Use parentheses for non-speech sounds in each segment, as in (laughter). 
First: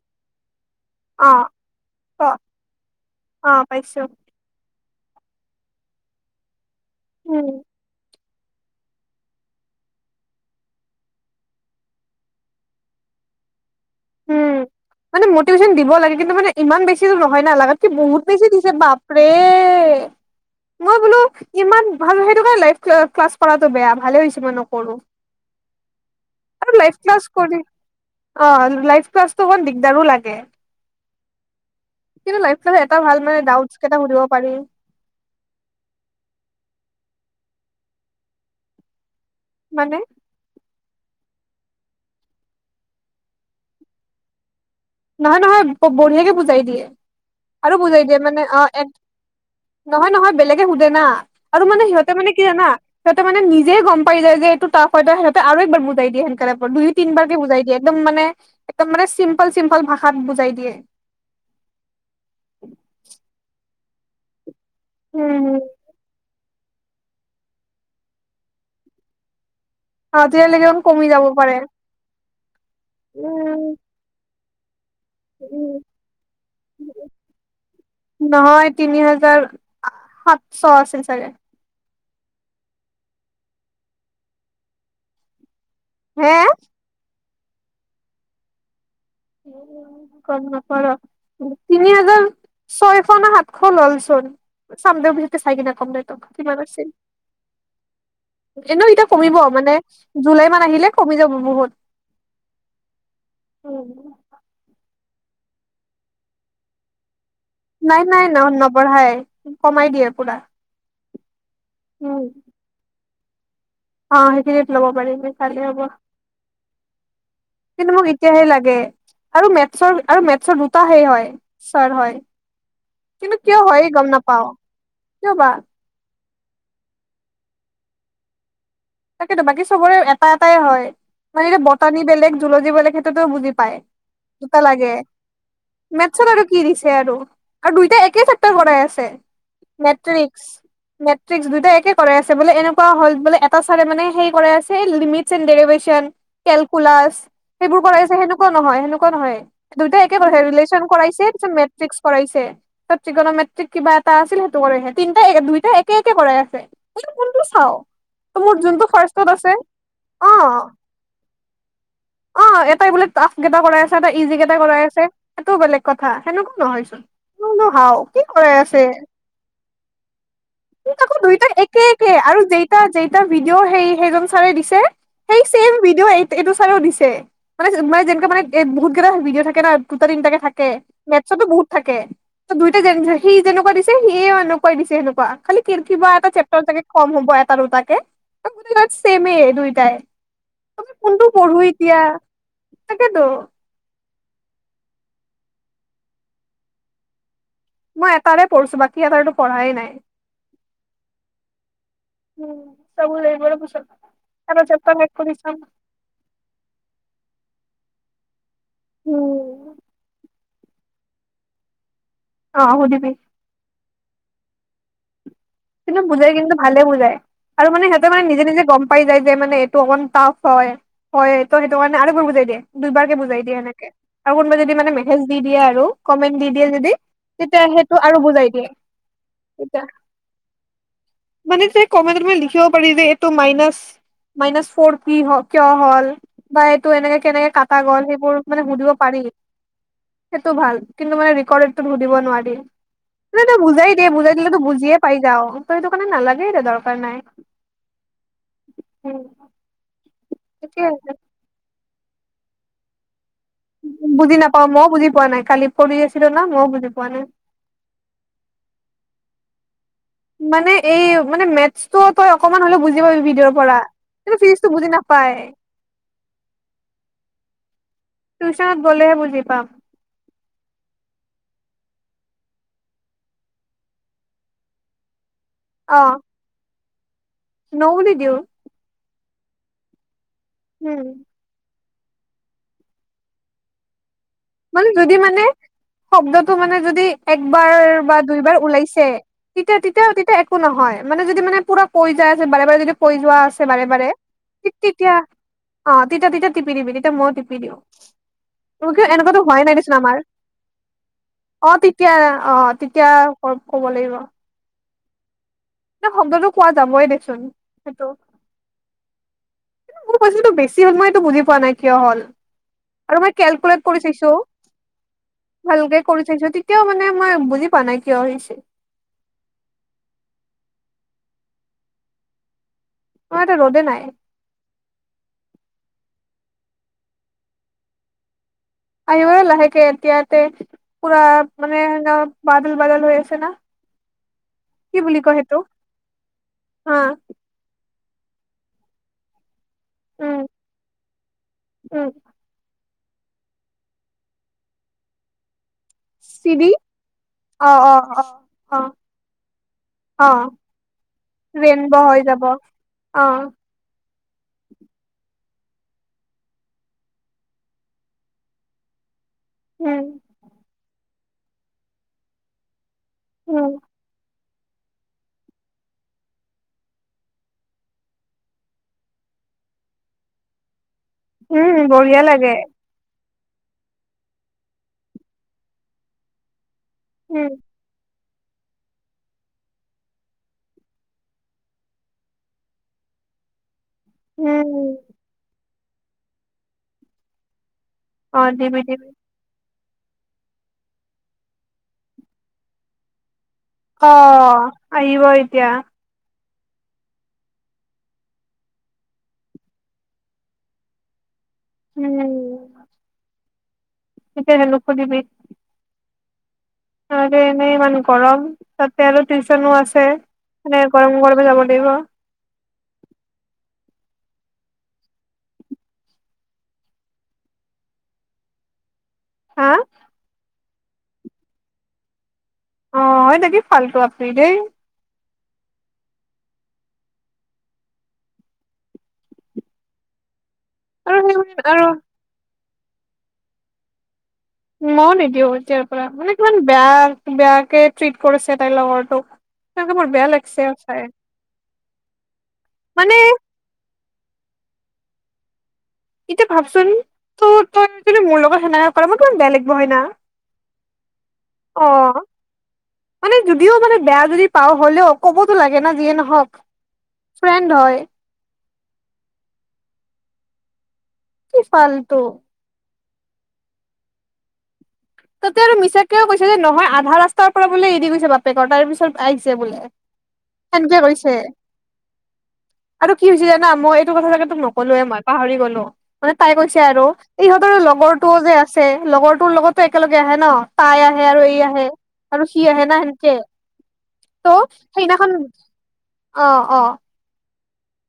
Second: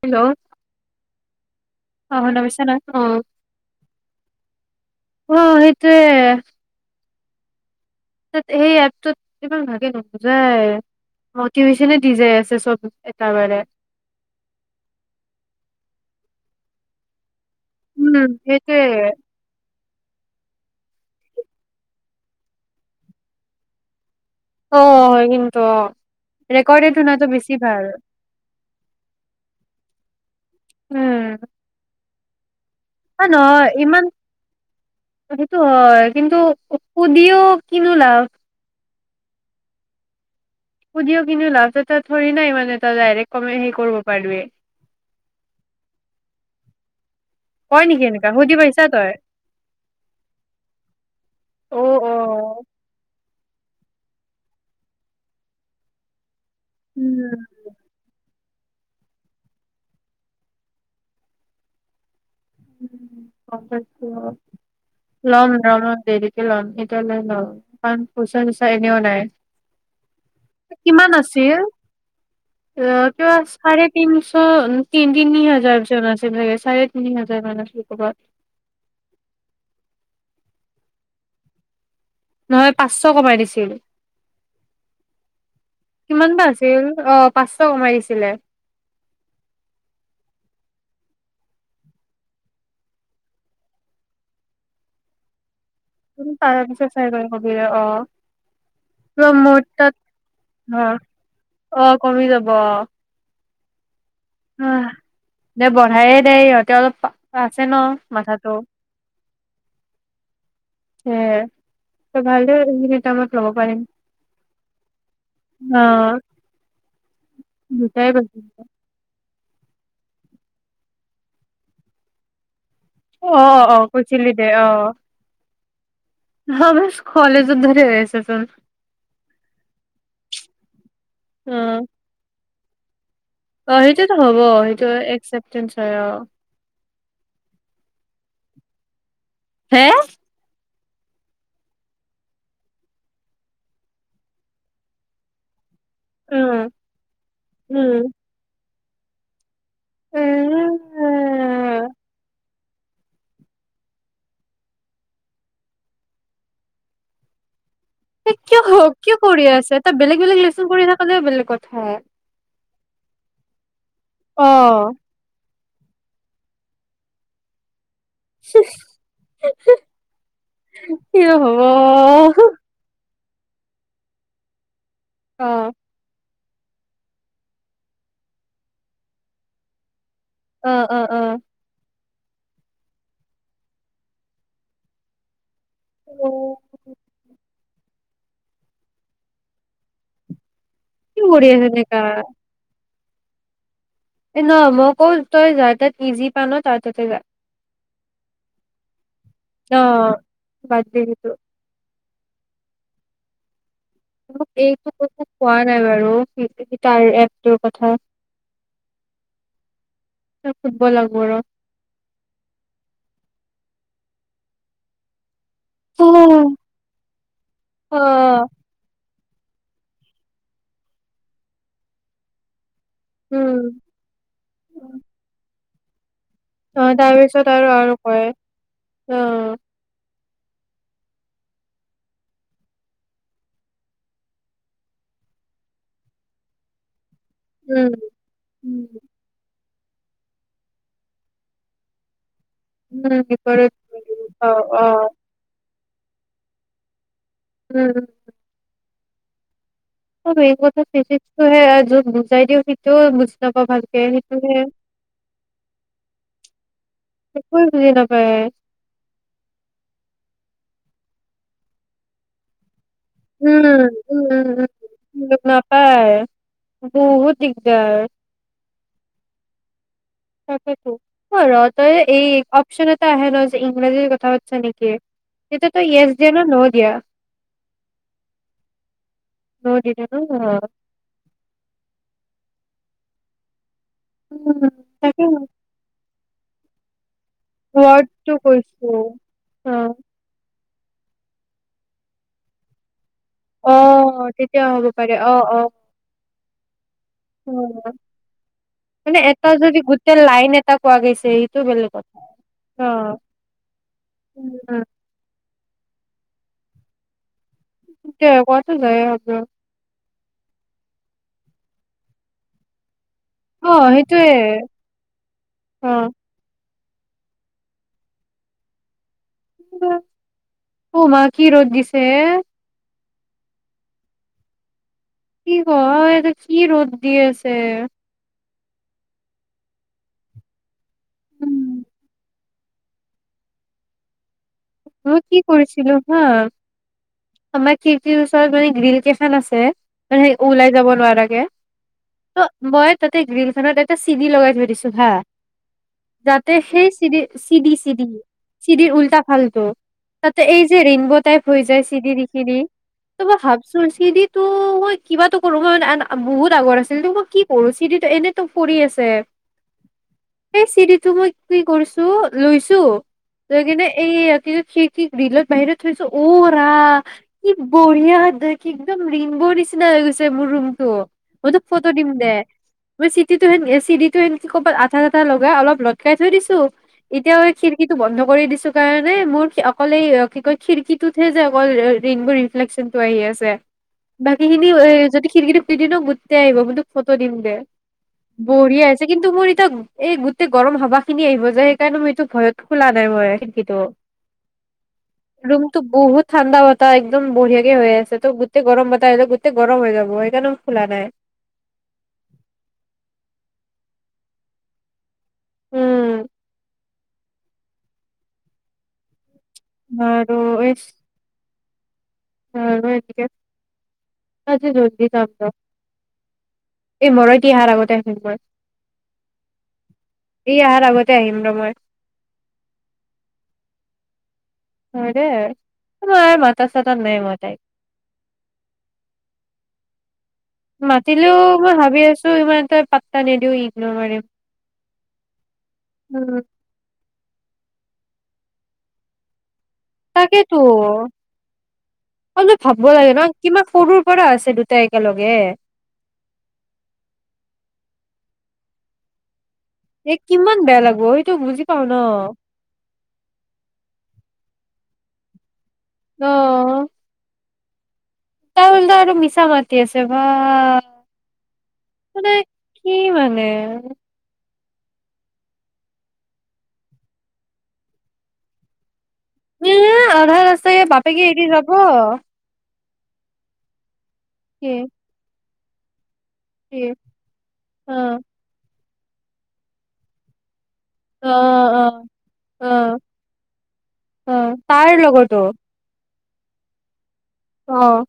Hello, অ', ক শুনা পাইছা না অ ', অ ', পাইছোঁ। অ, সেইটোয়ে উম, ত', সেই এপটোত ইমান ভাগে নুবুজায় মটিভেশনে দি যাই আছে চব একে বাৰে। উম, মানে মটিভেশ্যন দিব লাগে কিন্তু মানে ইমান বেছিও নহয়। হয় না, লাগাত কে বহুত উম বেছি দিছে সেইটোয়ে বাপৰে। মই বোলো ইমান ভাল সেইটো কাৰণে লাইভ ক্লাছ কৰাতটো বেয়া ভালে হৈছে। মই নকৰো। অ', কিন্তু অ', আৰু লাইভ ৰেকৰ্ডেড ক্লাছ শুনাতটো কৰি বেছি ভাল। অ', লাইভ ক্লাছটো হল দিগদাৰো লাগে। কিনটো লাইভ, ক্লাছত এটা ভাল অহ, মানে নহয় ডাউটচ কেইটা ইমান সুধিব পাৰি সেইটো হয় কিন্তু, দিওঁ কিনো লাভ? মানে? সুধিও কিনো লাভ তাতে থৰিনা ইমান এটা ডাইৰেক্ট কমে হেৰি কৰিব পাৰিবি? নহয় -নহয় বঢ়িয়াকে বুজাই দিয়ে। আৰু কয় বুজাই নেকি দিয়ে এনেকা মানে সুধি অ পাইছা তই ', নহয়- নহয় বেলেগে সোধে না আৰু অ মানে অ সিহঁতে মানে কি জানা, সিহঁ তাৰ মানে নিজে গম পাই যায় যে এইটো তাৰহৈতে সিহঁতে আৰু একবাৰ বুজাই দিয়ে সেইটোকাৰণে, দুই- তিন বাৰ কে উম বুজাই দিয়ে একদম মানে, একদম মানে চিম্পল - চিম্পল, সৰল ভাষাত বুজাই দিয়ে। (unintelligible) কিহত লম লম অলপ দেৰি, - লম এতিয়া নাই ন কাৰন পইচা বিচাৰিলেও নাই। অ', তেতিয়লে একদম কমি কিমান যাব পাৰে। আছিল অ', কা চাৰেতিনচ (unintelligible) তিন-তিনি হাজাৰ (unintelligible) চাৰে তিনি হাজা নহয়, তিনি হাজাৰ সাতচ আছিল চাগে। নহয়, পাঁচশ কমাই দিছিল। হে কিমান বা আছিল অ' পাঁচশ কমাই দিছিলে। নকৰ তিনি হাজাৰ, ছয়শ নে সাতশ ললচোন চাম দেবি হঁতে চাই কিনা তাৰ কিমান আছিল। পিছত চাই কৰি কবি দে অ এনেও এতিয়া কিবা কমিব মোৰ মানে তাত জুলাই মান অ আহিলে কমি যাব বহুত। অ কমি যাব (unintelligible) অ', দে বঢ়াইয়ে দে ইহঁতে অলপ আছে ন নাই, নাই, মাথাটো নাই নবঢ়াই কমাই দিয়ে পুৰা। (unintelligible) (unintelligible) অ', সেইখিনত ল'ব পাৰিম চালে অ হ'ব, কিন্তু দুটাই মোক বাজিল এতিয়াই লাগে। আৰু মেটচৰ আৰু মেটচৰ দুটা হেই হয়, ছাৰ হয়। কিন্তু কিয় অ', হয় অ', গম কৈচিলি নাপাও দে অ'। কিয় বা হ কলেজত ধৰে (unintelligible) তাকেতো বাকী চবৰে এটা, এটাই হয়, মানে অ', বটানি বেলেগ যুলজী (unintelligible) বুজি পায় অ', সেইটোতো হ'ব দুটা সেইটো লাগে, একচেপ্টেঞ্চ হয় অ', মেটচত আৰু কি দিছে আৰু দুইটা একে কৰাই আছে হে? নেটফ্লিক্স মেট্ৰিক দুইটাই একে কৰা আ বোলে এনেকুৱা হ'ল বোলে এ মে কৰা আছে লিমিটছ এণ্ড ডেৰিভেচন। উম, সেইবোৰ উম। কৰা সেনেকুৱা নহয়। ন' দুইটাই একে কৰা ৰিলেচন কৰাইছে তত মেট্ৰিক কৰাইছে ত্ৰিক মেট্ৰিক কিবা এটা আছিল সেইটো কৰাই তিন দুইাই একে একে কৰাই আছে কোনটো চাওঁ। এ কিয় হয়, কিয় কৰি আছে এটা বেলেগ অ বেলেগ লেচন কৰি থাকলেও বেলেগ কথা। বুলি তে বোলে টাফ কেইটা কৰাই আছ এটা ইজি কেইটা কৰাই অ'। আছে সেইটো বেলেগ। কথা সেনেকুৱাওঁ নহয় চোনহাওঁ। হ (unintelligible) তাকো দুইটা একে একে আৰু যেইেই এটা ভিডিঅ' হে সেইজন ছাৰে দিছে সেই অ'। চেম ভিডিঅ এইটো চাইও দিছে। মানে, মানে যেনেকুৱা মানে এই বহুত কেইটা ভিডিঅ' থাকে নহয়- দুটা-তিটাকে থাকে, অ', অ', অ', মেথছতো বহুত থাকে। ত দুইটাই যেন সি যেনেকুৱা দিছে সিও এনেকুৱাই দিছে সেনেকুৱা। খালি কিৰ কিবা এটা চেপ্টাৰ চাগে কম হ'ব এটা দুটা- কে, অ গতেইবিলাক চেইমে দুইটাই। আমি কি কোনটো কৰি পঢ়ো আছে এনেকা। এতিয়া। তাকেটো। এ ন, মই কওঁ, তই যাৰ তাত ইজি পা ন, তাৰ তাতে যা। মই এটাৰে পঢ়ছো বাক- অহ, বাজি (unintelligible) উম, চাব লাগিব ৰহ পিছত। মোক এটা এইটো চেপ্টাৰ শেষ কথা কৰি চাম কোৱা নাই বাৰু, (unintelligible) তাৰ এপটোৰ কথা। উম। তাক শুধব লাগব ৰহ। অহ শুধিবি। কিন্তু অ বুজাই কিন্তু ভালে বুজাই। আৰু মানে সিহঁতে মানে নিজে নিজে গম পাই যায়- যে মানে এইটো অকমান টাফ হয়। হয় ত' সেইটো কাৰণে আৰু একবাৰ বুজাই দিয়ে। দুইবাৰকে বুজাই দিয়ে উম এনেকে। আৰু কোনোবাই যদি মানে মেছেজ দি দিয়ে আ- হেল্ল কমেন্ট দি দিয়ে অ যদি, তাৰপিছত তেতিয়া আৰু সেইটো আৰু কয় বুজাই দিয়ে। অ তেতিয়া মানে যে কমেন্ট মানে লিখিব পাৰি যে এইটো মাইনাছ, মাইনাছ ফোৰ পি হ কিয় হ'ল, বা এইটো এনেকে- কেনেকে কাটা গ'ল। উম সেইবোৰ মানে সুধিব উম পাৰি। সেইটো ভাল। কিন্তু মানে ৰেকৰ্ডেডটো সুধিব নোৱাৰি। নাই তাই বিপৰত বুজাই দিয়ে, বুজাই দিল অ তো অ বুজিয়ে- পাই যাওঁ। ত সেইটো কাৰণে নালাগে ত, দৰকাৰ নাই। উম উম। তাকে (unintelligible) জি (unintelligible) বুজাই দিওঁ সেইটো বুজি- নাপাওঁ ভালকে বুজি সেইটোহে নাপাওঁ মইও বুজি পোৱা নাই। কালি পৰি আছিলোঁ ন, মইও বুজি পোৱা নাই। একোৱে বুজি নাপায় মানে এই মানে মেথছটো তোই অকনমান হ'লেও বুজি- পাবি ভিডিঅ'ৰ উম, পৰা উম, কিন্তু উম, ফিজিক্সটো বুজি উম, নাপায় নাপায়, বহুত দিগদাৰ। টিউচনত গ'লেহে বুজি পাম তাকেটো, ও ৰ' দে এই অপশ্যন এটা আহে ন যে, ইংৰাজী কথা পাতিছা নেকি? এইটো তোই য়েচ দিয়ানে নো দিয়া? নহ'ল দি দিওঁ। ন' দি দে। অ'। উম মান যদি তাকে মানে শব্দটো মানে যদি একবাৰ বা ৱৰ্ডটো দুইবাৰ কৈছো ওলাইছে অ তেতিয়া তেতিয়াওঁ তেতিয়া নহয় মানে যদি মানে পুৰা পই যায় আছে বাৰে, বাৰে যদি পয়ি যোৱা আছে অ বাৰে, বাৰে তেতিয়া হ'ব তী-তিতিয়া পাৰে অ অ', তিতিয়া, তিতিয়া টিপি দিবি তেতিয়া ময়ো টিপি দিওঁ অ', মানে (unintelligible) এটা যদি আমাৰ গোটেই লাইন এটা কোৱা গৈছে এইটো অ বেলেগ তেতিয়া কথা তেতিয়া অ', ক'ব লাগিব উম শব্দটো কোৱা যাবই দেচোন। সেইটো (unintelligible) মোৰ পইচাটো বেছি হ'ল, মই এইটো বুজি পোৱা নাই কিয় হ'ল? আৰু মই অ কেলকুলেট কৰি সেইটোয়ে চাইছো, অ ভালকে কৰি চাইছো তি এতিয়াও মানে মই বুজি পোৱা নাই কিয় হৈছে? উমা কি ৰ'দ দিছে। মাৰ টা ৰ'দে নাই। কি ক এট কি ৰ'দ দি আছে। আহিব লাহেকে এতিয়া ইয়াতে পুৰা উম মানে বাদল, বাদল হৈ আছে না। বুলি মই কয় কি সেইটো কৰিছিলো হা হা আমাক খিৰকিৰ ওচৰত মানে গ্ৰীল কেইখন আছে। উম ওলাই যাব নোৱাৰাকে উম ত' মই তাতে গ্ৰীলখানত এটা চিৰি লগাই থৈ দিছো হা যাতে চিৰি সেই চিদি, অ চিদি, অ চিদি, অ অ চিদিৰ উল্টা ফাল অ তাতে এই যে, ৰেনব টাইপ হৈ যায় ৰেইনব হৈ চিৰিৰি যাব খিনি ত' অ মই ভাবচো চিৰিটো মই কিবাটো কৰো মই বহুত আগৰ আছিল মই কি কৰো, চিৰিটো এনেতো পৰি আছে উম এই চিৰিতো মই কি কৰিছো, লৈছো তই উম কিন্তু এই কিন্তু সি কি গ্ৰীলৰ বাহিৰত থৈছো অ', ৰা কি বঢ়িয়া দেখি একদম ৰেনবৰ নিচিনা হৈ গৈছে মোৰ ৰুমটো। উম, বঢ়িয়া লাগে। চিৰিটো সেন চিৰিটো সেনকে ক'ৰবাত আঠা চাঠা লগাই অলপ লতকাই থৈ দিছো এতিয়া উম হয় ষিৰিকীটো বন্ধ কৰি দিছো কাৰণ নে মোৰ অকলে এই কি কয় খিৰিকীটোতহে যে অকল ৰিংবোৰ ৰিফ্লেকচনটো আহি আছে বাকী খিনি উম এ যদি খিৰিকিৰি সদিনো গোটেই আহিব কিন্তুোক ফটো দিম দে অ দিবি বঢ়ীয়া আছে দিবি কিন্তু মোৰ এতি (unintelligible) এই গোটেই গৰম হাবা খিনি আহিব যে সেইকাৰণে মই এইটো ভয়ত খোলা নাই মই খিৰীকীটো অ আহিব এতিয়া বহুত ঠাণ্ডা বতাহ একদম বঢ়িয়াকে হৈ আছে তো গোটেই গৰম বতাহ আহিল গোটেই গৰম হৈ যাব সেইকাৰণে খোলা নাই উম তেকীয়া (unintelligible) হল ক দিবি উম ত এনেই ইমান গৰম তাতে আৰু টেনচনো আছে বাৰু মানে গৰম গৰমে যাব দিব অ এনেকে আজি জল্দি যাম দ এই মৰ তিহাৰ আগতে আহম মই হা স অহাৰ আগতে আহিম ৰ মই অ দাকি ফাল্টু আপই দেই হয় দে মই মথা চাথা নাই মই তাইক আৰু সেই মাতিলেও মই আৰু ভাবি আছো ইমান এটা প্তানেদও ইগ্ ন'োৰ মিম (unintelligible) ময় নিদিওঁ এতিয়াৰ পৰা মানে কিমান বেয়া বেয়াকে ট্ৰিট কৰিছে তাইৰ লগৰটোক তেনেকে মোৰ বেয়া তাকেতো লাগিছে সঁচাই অো ভাবিব লাগে মানে ন কিমা সৰুৰ পৰা আছে দুটা একেলগে এতিয়া ভাবচোন ত তই যদি মোৰ লগত সেনেকা সে কৰা মই কিমান বেলেগ বনা এ কিমান বেয়া লাগিব সেইটো বুজি পাও অ ন মানে যদিও মানে বেয়া যদি পাওঁ হলেও ক'ব ো (unintelligible) লাগে না যিয়ে অ নহওক ফ্ৰেণ্ড হয় ত হোললে আৰু মিছা মাতি আছে বা কি ফালটু মানে কি মানে তাতে আৰু মিছাকেও কৈছে যে নহয় আধা ৰাস্তাৰ পৰা বোলে এৰি গৈছে বাপেকৰ তাৰ পিছত আহিছে বোলে উম আধা ৰাস্তাই সেনকে বাপেকে কৈছে এৰি যাব আৰু কি হৈছে জানা মই কথা জাগে তোক কি নকললোৱে মই পাহৰি গ'লো অ মানে তাই কি কৈছে আৰু ইহঁতৰ অ লগৰটোও যে আছে লগৰ তৰ লগত একেলগে আহে ন তাই আহে অ আৰু এই অ আহে আৰু সি আহে না অ সেনেকে অ ত' তাৰ সেইদিনাখন লগৰতো অ অ অ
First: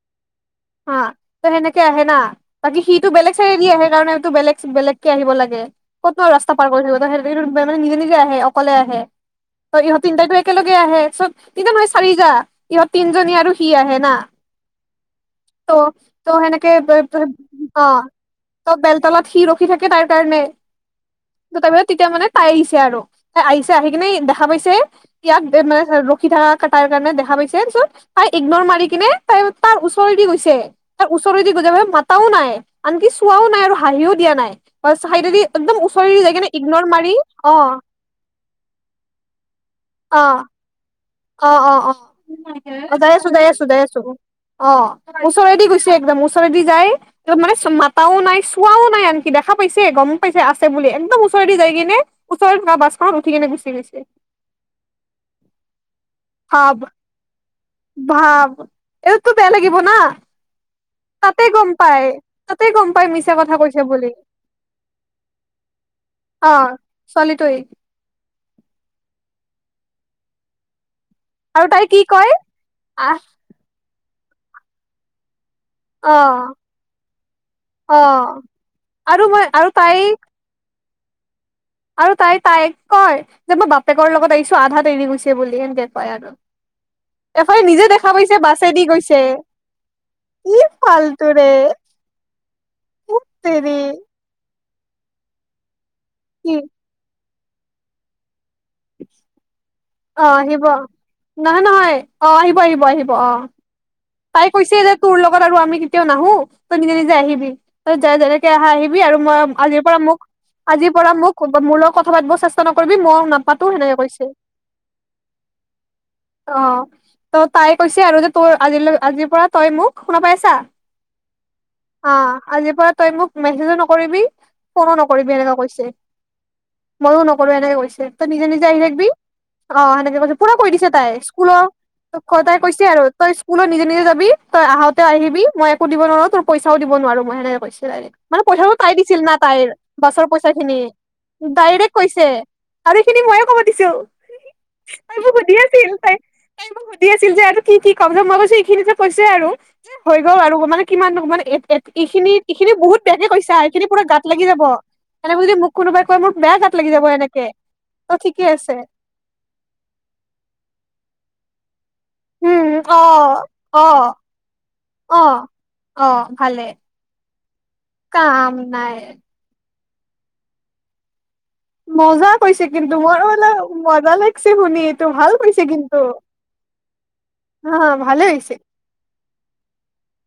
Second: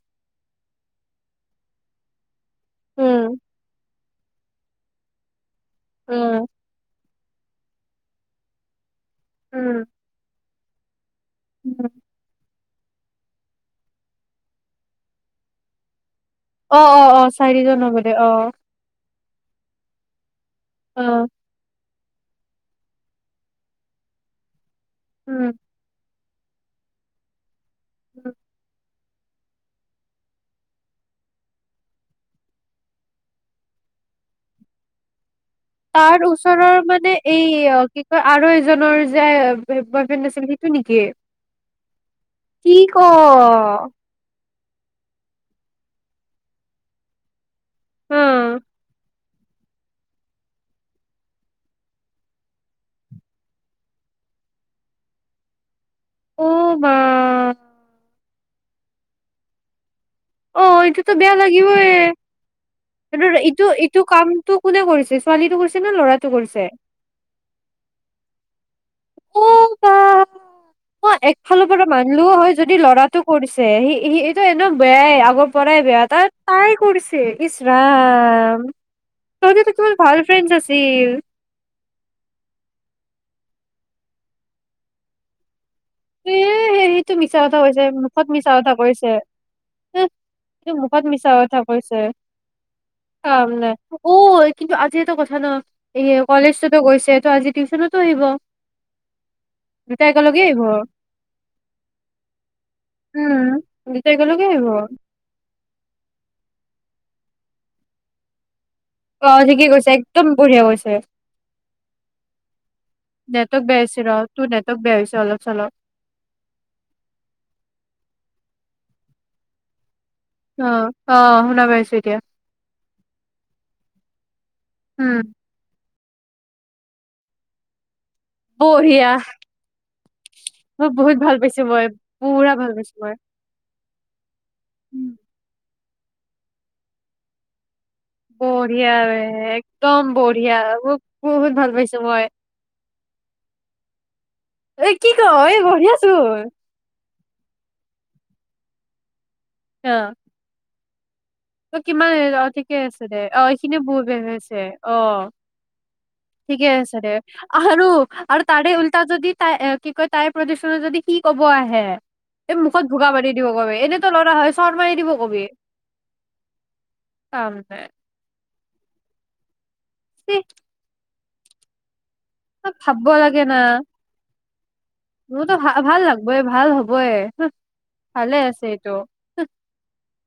হা সেনেকে আহে না বাকী সিটো উম বেলেগ চাইডদি আহে কাৰণে এইটো বেলেগ বেলেগকে আহিব লাগে ক'তব উম ৰাস্ত পাৰ কৰিছিল মানে নিজে নিজে আহে অকলে আহে অ উম ইহঁত তিনটা ইটো এক একেলগে আহে চব তিনিটা উম নহয় চাৰিতা ইহঁত তিনজনী আৰু সি আহে না অ ত সেনেকে অ অ অ চাৰিজন হ'বলে অ তলত সি ৰখি থাকে তাৰ কাৰণে অ দোকানত তেতিয়া মানে তাই আহিছে আৰু তাই আহিছে আহি কিনে দেখা পাইছে, উম (unintelligible) পিঠা কাটাৰ কাৰণে দেখা পাইছে দেন চ'ৰ তাই উম ইগ্ন মাৰি কিনে তাৰ ওচৰেদি গৈছে তাৰ ওচৰেদি গৈছে মাতাও নাই আনকি চোৱাও নাই আৰু হাঁহিও দিয়া নাই চাইডেদি একদম ওচৰেদি তাৰ যাই কিনে ওচৰৰ ইগনৰ মাৰি মানে এই অ কি কয় আৰু এজনৰ যে অ বয়ফ্ৰেণ্ড আছিল সেইটো নেকি অ অ অ কি অ ক? যাই আছো যাই আছো যাই আছো অ ওচৰেদি গৈছে একদম ওচৰেদি যায় তা মানে মাতাও হা নাই চোৱাও নাই আন কি দেখা পাইছে গম পাইছে আছে বুলি একদম ওচৰদি যাই কিনে ওচৰ বাছখনত উঠি কেনে গুচি গৈছে। অ আব মা ভাব এইতো বেয়া লাগিব ন অ এইটোতো বেয়া লাগিবয়ে তাতে গম পাই মিছা কথা ইটো কৈছে ইটো বুলি কামটো কোনে কৰিছে ছোৱালীটো কৰিছে নে ল'ৰাটো অ কৰিছে ছোৱালীটোৱে অ বা অ আৰু একফালৰ তাই পৰা কি কয় মানিলোও হয় যদি আহ ল'ৰাটো কৰিছে সি সি টো এনেক বেয়াই আগৰ পৰাই বেয়া অ ত তাই কৰিছে অ ইচৰাম আৰু মই আৰু তহতিটো কিমান তাই ভাল ফ্ৰেচ আছে তিন আৰু তাই তাই কয় যে মই বাপেকৰ লগত আহিছো আধাত এৰি গৈছে বুলি সেনকে এ সেইটো মিছা কথা কৈছে দেখা মুখত পাইছে মিছা কথা বাছেদি কৰিছে গৈছে কি সটো মুখত মিছা ফাল্টুৰে কথা ধেৎ কৈছে কাম তেৰি নাই অ কিন্তু আজি এটাো কথা ন এ কি কলেজতো গৈছে তটো আজি টিউশনতো আহিব দু তাই একগে আহিব নহয় নহয় অ আহিব আহিব আহিব আহ উম দুটা একেলগে তাই আহিব কৈছে যে তোৰ লগত আৰু আমি কেতিয়াও নাহো তই নিজে নিজে য আহিবি ত য যৰেক আহ আহিবি আৰু অ ঠিকে মইজ কৈছে পৰা মোক একদম বঢ়িয়া কৈছে আজিৰ পৰা মোক মোৰ লগত কথা পাতিব চেষ্টা নকৰিবি মই নেটৱৰ্ক নাপাতো বেয়া সেনেকে হৈছে ৰ কৈছে তোৰ নেটৱৰ্ক বেয়া হৈছে অলপ চলপ অ ত তাই কৈছে আৰু যদি (unintelligible) আজিৰ পৰা তই মোক শুনা পাইছা অ অ শুনা পাইছো অ এতিয়া আজিৰ পৰা তই মোক মেছেজো নকৰিবি ফোনো উম নকৰিবি এনেকুৱা কৈছে মইও নকৰো এনেকে কৈছে তই নিজে নিজে আহি থাকিবি বঢ়িয়া অ সেনেকে কৈছ পুৰা কৰিৈ মই দিছে তাই বহুত ভাল পাইছো স্কুলৰ মই ত পুৰা তাই ভাল কৈছে পাইছো আৰু মই তই স্কুলৰ নিজে কুনে যাবি তই আহোতে উম। আহিবি মই দিব নোৱাৰো তই পইচওিব নোৱাৰ মইেনেকৈছো মানে পইচাো তাই বঢ়িয়া বে দিছিল না তাইৰ একদম বাছৰ পইচা বঢ়িয়া খিনি মোক বহুত ভাল ডাইৰেক্ট পাইছো মই কৈছে আালি খিনি ময়ো কব দিছো এ কি তাই ক মোক সুধি এই বঢ়ি আছিল আছো তাই তাই মোক সুধি আছিল যে কি ক মাব (unintelligible) আৰু হৈ গ'ল আৰু মানে কিমান মানে ত কিমান এইখিনি অ এইখিনি ঠিকে বহুত আছে দে বেয়াকে অ কৈছা এইখিনিয়ে এইখিনি বহু পুৰা গাত বেয়া লাগি হৈছে যাব অ এনেকে যদি মোক কোনোবাই কয় মোৰ বেয়া ঠিকে গাত লাগি আছে যাব দে এনেকে আৰু অ আৰু ঠিকে তাৰে আছে উল্টা যদি তাই কি কয় তাই প্ৰদূষণত যদি সি কব আহে হে এই উম মুখত অ ভোগা মতি দিব কবি অ এনেতো লৰা হয় চৰ মাৰি দিব অ কবি অ ভালে কাম নাই ক নাই উ মজা কৈছে কিন্তু মোৰ লাগে মানলে না মজা লাগ ছে শুনি ভাল মোৰতো কৈছে ভ কিন্তু ভাল লাগবই ভাল হবয় হা ভালে হৈছে আছে এইটো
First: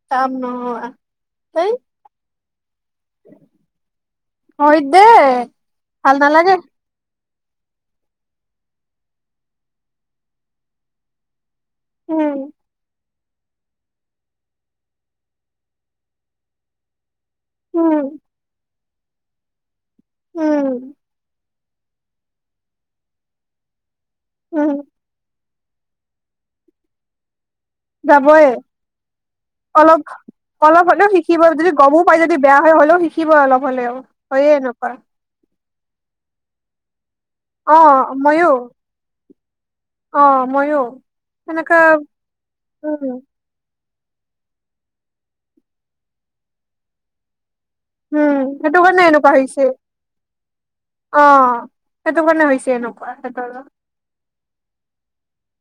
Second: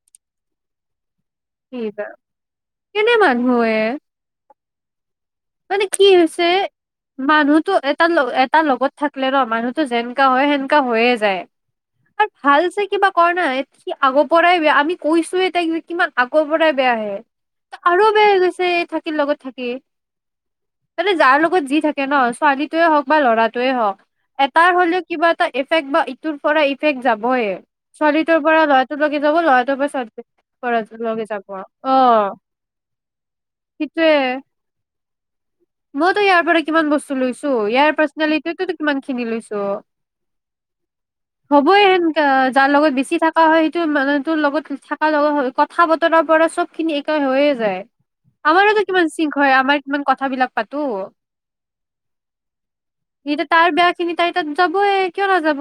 কাম নোহোৱা এই সেইত কেনে মানুহে হয় দে মানে কি ভাল হৈছে নালাগে মানুহতো এটা এটা লগত থাকিলে ৰ মানুহতো যেনেকা হয় সেনেকা হৈয়ে যায়। আৰু উম ভালছে কিবা ক নাই সি আগৰ পৰাই বেয়া আমি কৈছোয়ে তাইক যে কিমান আগৰ পৰাই বেয়াাহে উম আৰু বেয়া হৈ গৈছে থাক। লগত থাকি উম। ত যি থাকে ন ছোৱালীটোৱে হওক বা ল'ৰাটোৱে হওক এটাৰ উম হ'লেও কিবা ইফেক্ট বা ইটোৰ পৰা ইফেক্ট যাবয়ে। ছোৱালীটোৰ যাবয় পৰা ল'ৰাটোলৈকে যাব ল'ৰাটোৰ পৰা অলপ ছোৱালী অলপ হ'লেও ল'ৰাটোলৈকে শিকিব যাব যদি অ গমো পাই যদি বেয়া হয় হ'লেও শিকিব অলপ হ'লেও সেইটোয়ে হয়য়ে এনেকুৱা। মইতো ইয়াৰ পৰা কিমান বস্তো লৈছো অ ইয়াৰ ময়ো পাৰ্চিনেলেটিটো কিমান খিনি লৈছো অ ময়ো তো সেনেকা হ'বই হেনকা যাৰ লগত উম বেছি থকা হয়। ত মানে তোৰ লগত থাকা লগত কথা বতৰাৰ পৰা চব খিনি একে হৈ আ উম সেইটো কাৰনে এনেকা হৈছে। আমাৰ কিমান কথাবিলাক পাতো অ সেইটো কাৰণে হৈছে এনেকুৱা এতিয়া হেতৰ তাৰ বেয়া খিনি তাই তাত যাবয়ে কিয় নাযাব।